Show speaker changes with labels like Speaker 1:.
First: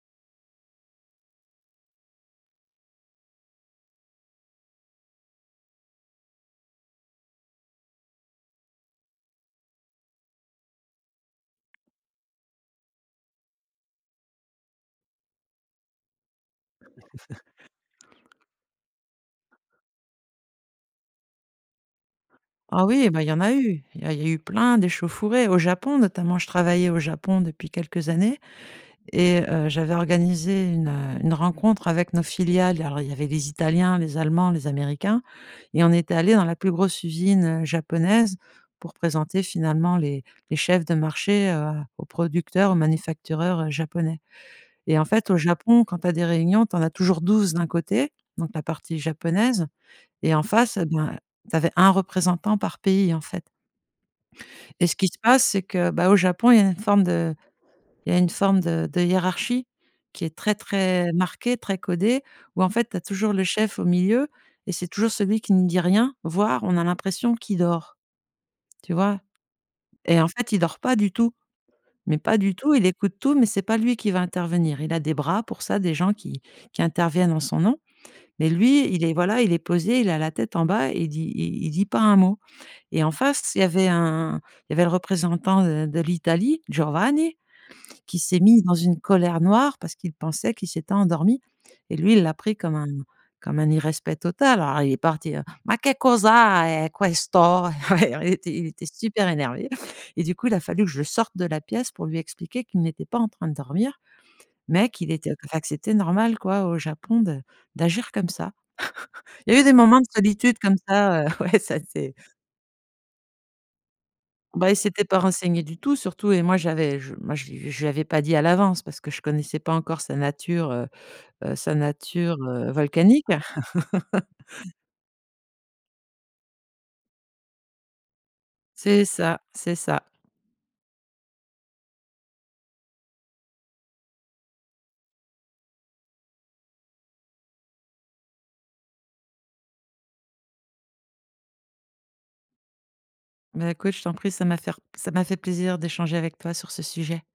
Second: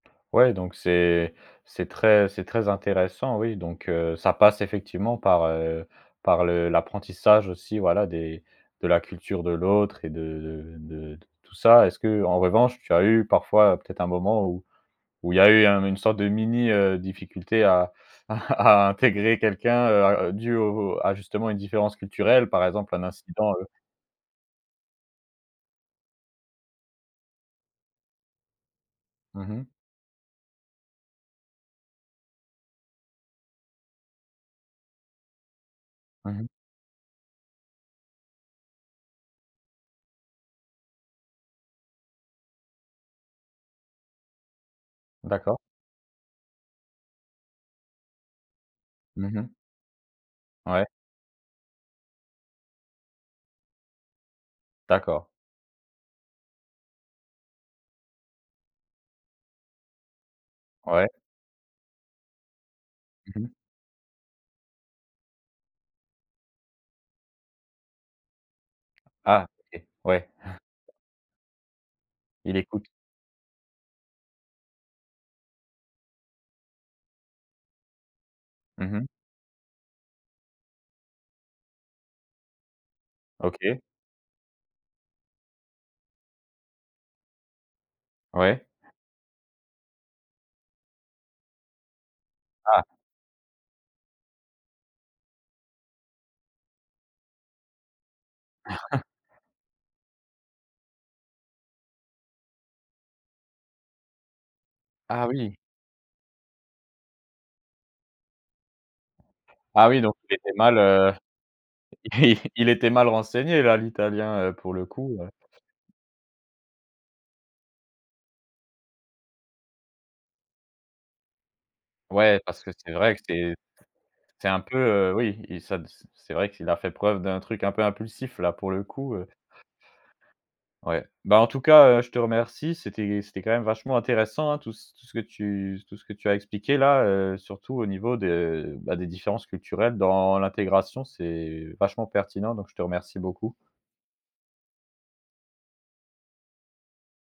Speaker 1: Ouais, donc c'est c'est très c'est très intéressant. Oui, donc heu, ça passe effectivement par, heu, par le l'apprentissage aussi, voilà, des de la culture de l'autre et de de de tout ça. Est-ce que, en revanche, tu as eu parfois peut-être un moment où où il y a eu un une sorte de mini, heu, difficulté à à à intégrer quelqu'un, heu, à dû au à justement une différence culturelle? Par
Speaker 2: Ah
Speaker 1: exemple, un
Speaker 2: oui, bah, il y en a
Speaker 1: incident, heu
Speaker 2: eu! Il y a il y a eu plein d'échauffourées au Japon, notamment. Je travaillais au Japon depuis quelques années et
Speaker 1: Mmh mh.
Speaker 2: heu, j'avais organisé une, heu, une rencontre avec nos filiales. Alors, il y avait les Italiens, les Allemands, les Américains et on était
Speaker 1: Mmh
Speaker 2: allé dans
Speaker 1: mh.
Speaker 2: la plus grosse usine, heu, japonaise pour présenter, finalement, les les chefs de marché, heu, aux producteurs, aux manufacturiers japonais, et en fait, au
Speaker 1: D'accord.
Speaker 2: Japon, quand tu as des réunions, tu en as toujours 12 d'un côté, donc la partie
Speaker 1: Mmh mh.
Speaker 2: japonaise et en face,
Speaker 1: Ouais.
Speaker 2: eh ben, tu avais 1 représentant par pays, en fait et ce qui se
Speaker 1: D'accord.
Speaker 2: passe, c'est que, bah, au Japon, il y a une forme de il y a une forme de de hiérarchie qui est très
Speaker 1: Ouais.
Speaker 2: très marquée, très codée où, en fait, tu as toujours
Speaker 1: Mmh
Speaker 2: le
Speaker 1: mh.
Speaker 2: chef au milieu et c'est toujours celui qui ne dit rien. Voire, on a l'impression qu'il dort. Tu vois,
Speaker 1: Ah, OK.
Speaker 2: et
Speaker 1: Ouais.
Speaker 2: en fait, il dort pas du tout, mais pas du
Speaker 1: Il
Speaker 2: tout. Il
Speaker 1: écoute.
Speaker 2: écoute tout, mais c'est pas lui qui va intervenir. Il a des bras pour ça, des gens qui qui interviennent en son nom, mais lui,
Speaker 1: Mmh
Speaker 2: il
Speaker 1: mh.
Speaker 2: est voilà, il est posé, il a la tête en bas et il dit i il dit pas un mot, et en face, il y
Speaker 1: OK.
Speaker 2: avait un il y avait le représentant de de l'Italie, Giovanni, qui s'est mis
Speaker 1: Ouais.
Speaker 2: dans une colère noire parce qu'il pensait qu'il s'était endormi, et lui, il l'a pris comme
Speaker 1: Ah!
Speaker 2: un comme un irrespect total. Alors il est parti: «Ma que causa e questo!» Il était il était super énervé, et du coup, il a fallu que je sorte de la pièce pour lui expliquer qu'il n'était pas en train de dormir, mais qu'il
Speaker 1: Ah
Speaker 2: était heu, que
Speaker 1: oui.
Speaker 2: enfin, que c'était normal, quoi, au Japon de d'agir comme ça. Il y eu des
Speaker 1: Ah
Speaker 2: moments
Speaker 1: oui,
Speaker 2: de
Speaker 1: donc il était
Speaker 2: solitude comme
Speaker 1: mal, heu,
Speaker 2: ça. Ouais, ça, c'est
Speaker 1: il il était mal renseigné, là, l'Italien, heu,
Speaker 2: Bah,
Speaker 1: pour
Speaker 2: il
Speaker 1: le
Speaker 2: s'était pas
Speaker 1: coup, heu
Speaker 2: renseigné du tout, surtout, et moi, j'avais je moi je lui je lui avais pas dit à l'avance parce que je connaissais pas encore sa nature, heu heu, sa nature,
Speaker 1: Ouais, parce
Speaker 2: heu,
Speaker 1: que c'est vrai que
Speaker 2: volcanique.
Speaker 1: c'est c'est un peu oui, et ça c c'est vrai qu'il a fait preuve d'un truc un peu impulsif, là, pour le
Speaker 2: C'est
Speaker 1: coup, heu
Speaker 2: ça c'est ça.
Speaker 1: Ouais. Bah, en tout cas, heu, je te remercie. C'était c'était quand même vachement intéressant, hein, tout ce tout ce que tu tout ce que tu as expliqué là. Heu, surtout au niveau de, bah, des différences culturelles dans l'intégration. C'est vachement pertinent, donc je te remercie beaucoup.
Speaker 2: Mais écoute, je t'en prie. Ça m'a faire ça m'a fait plaisir d'échanger avec toi sur ce sujet.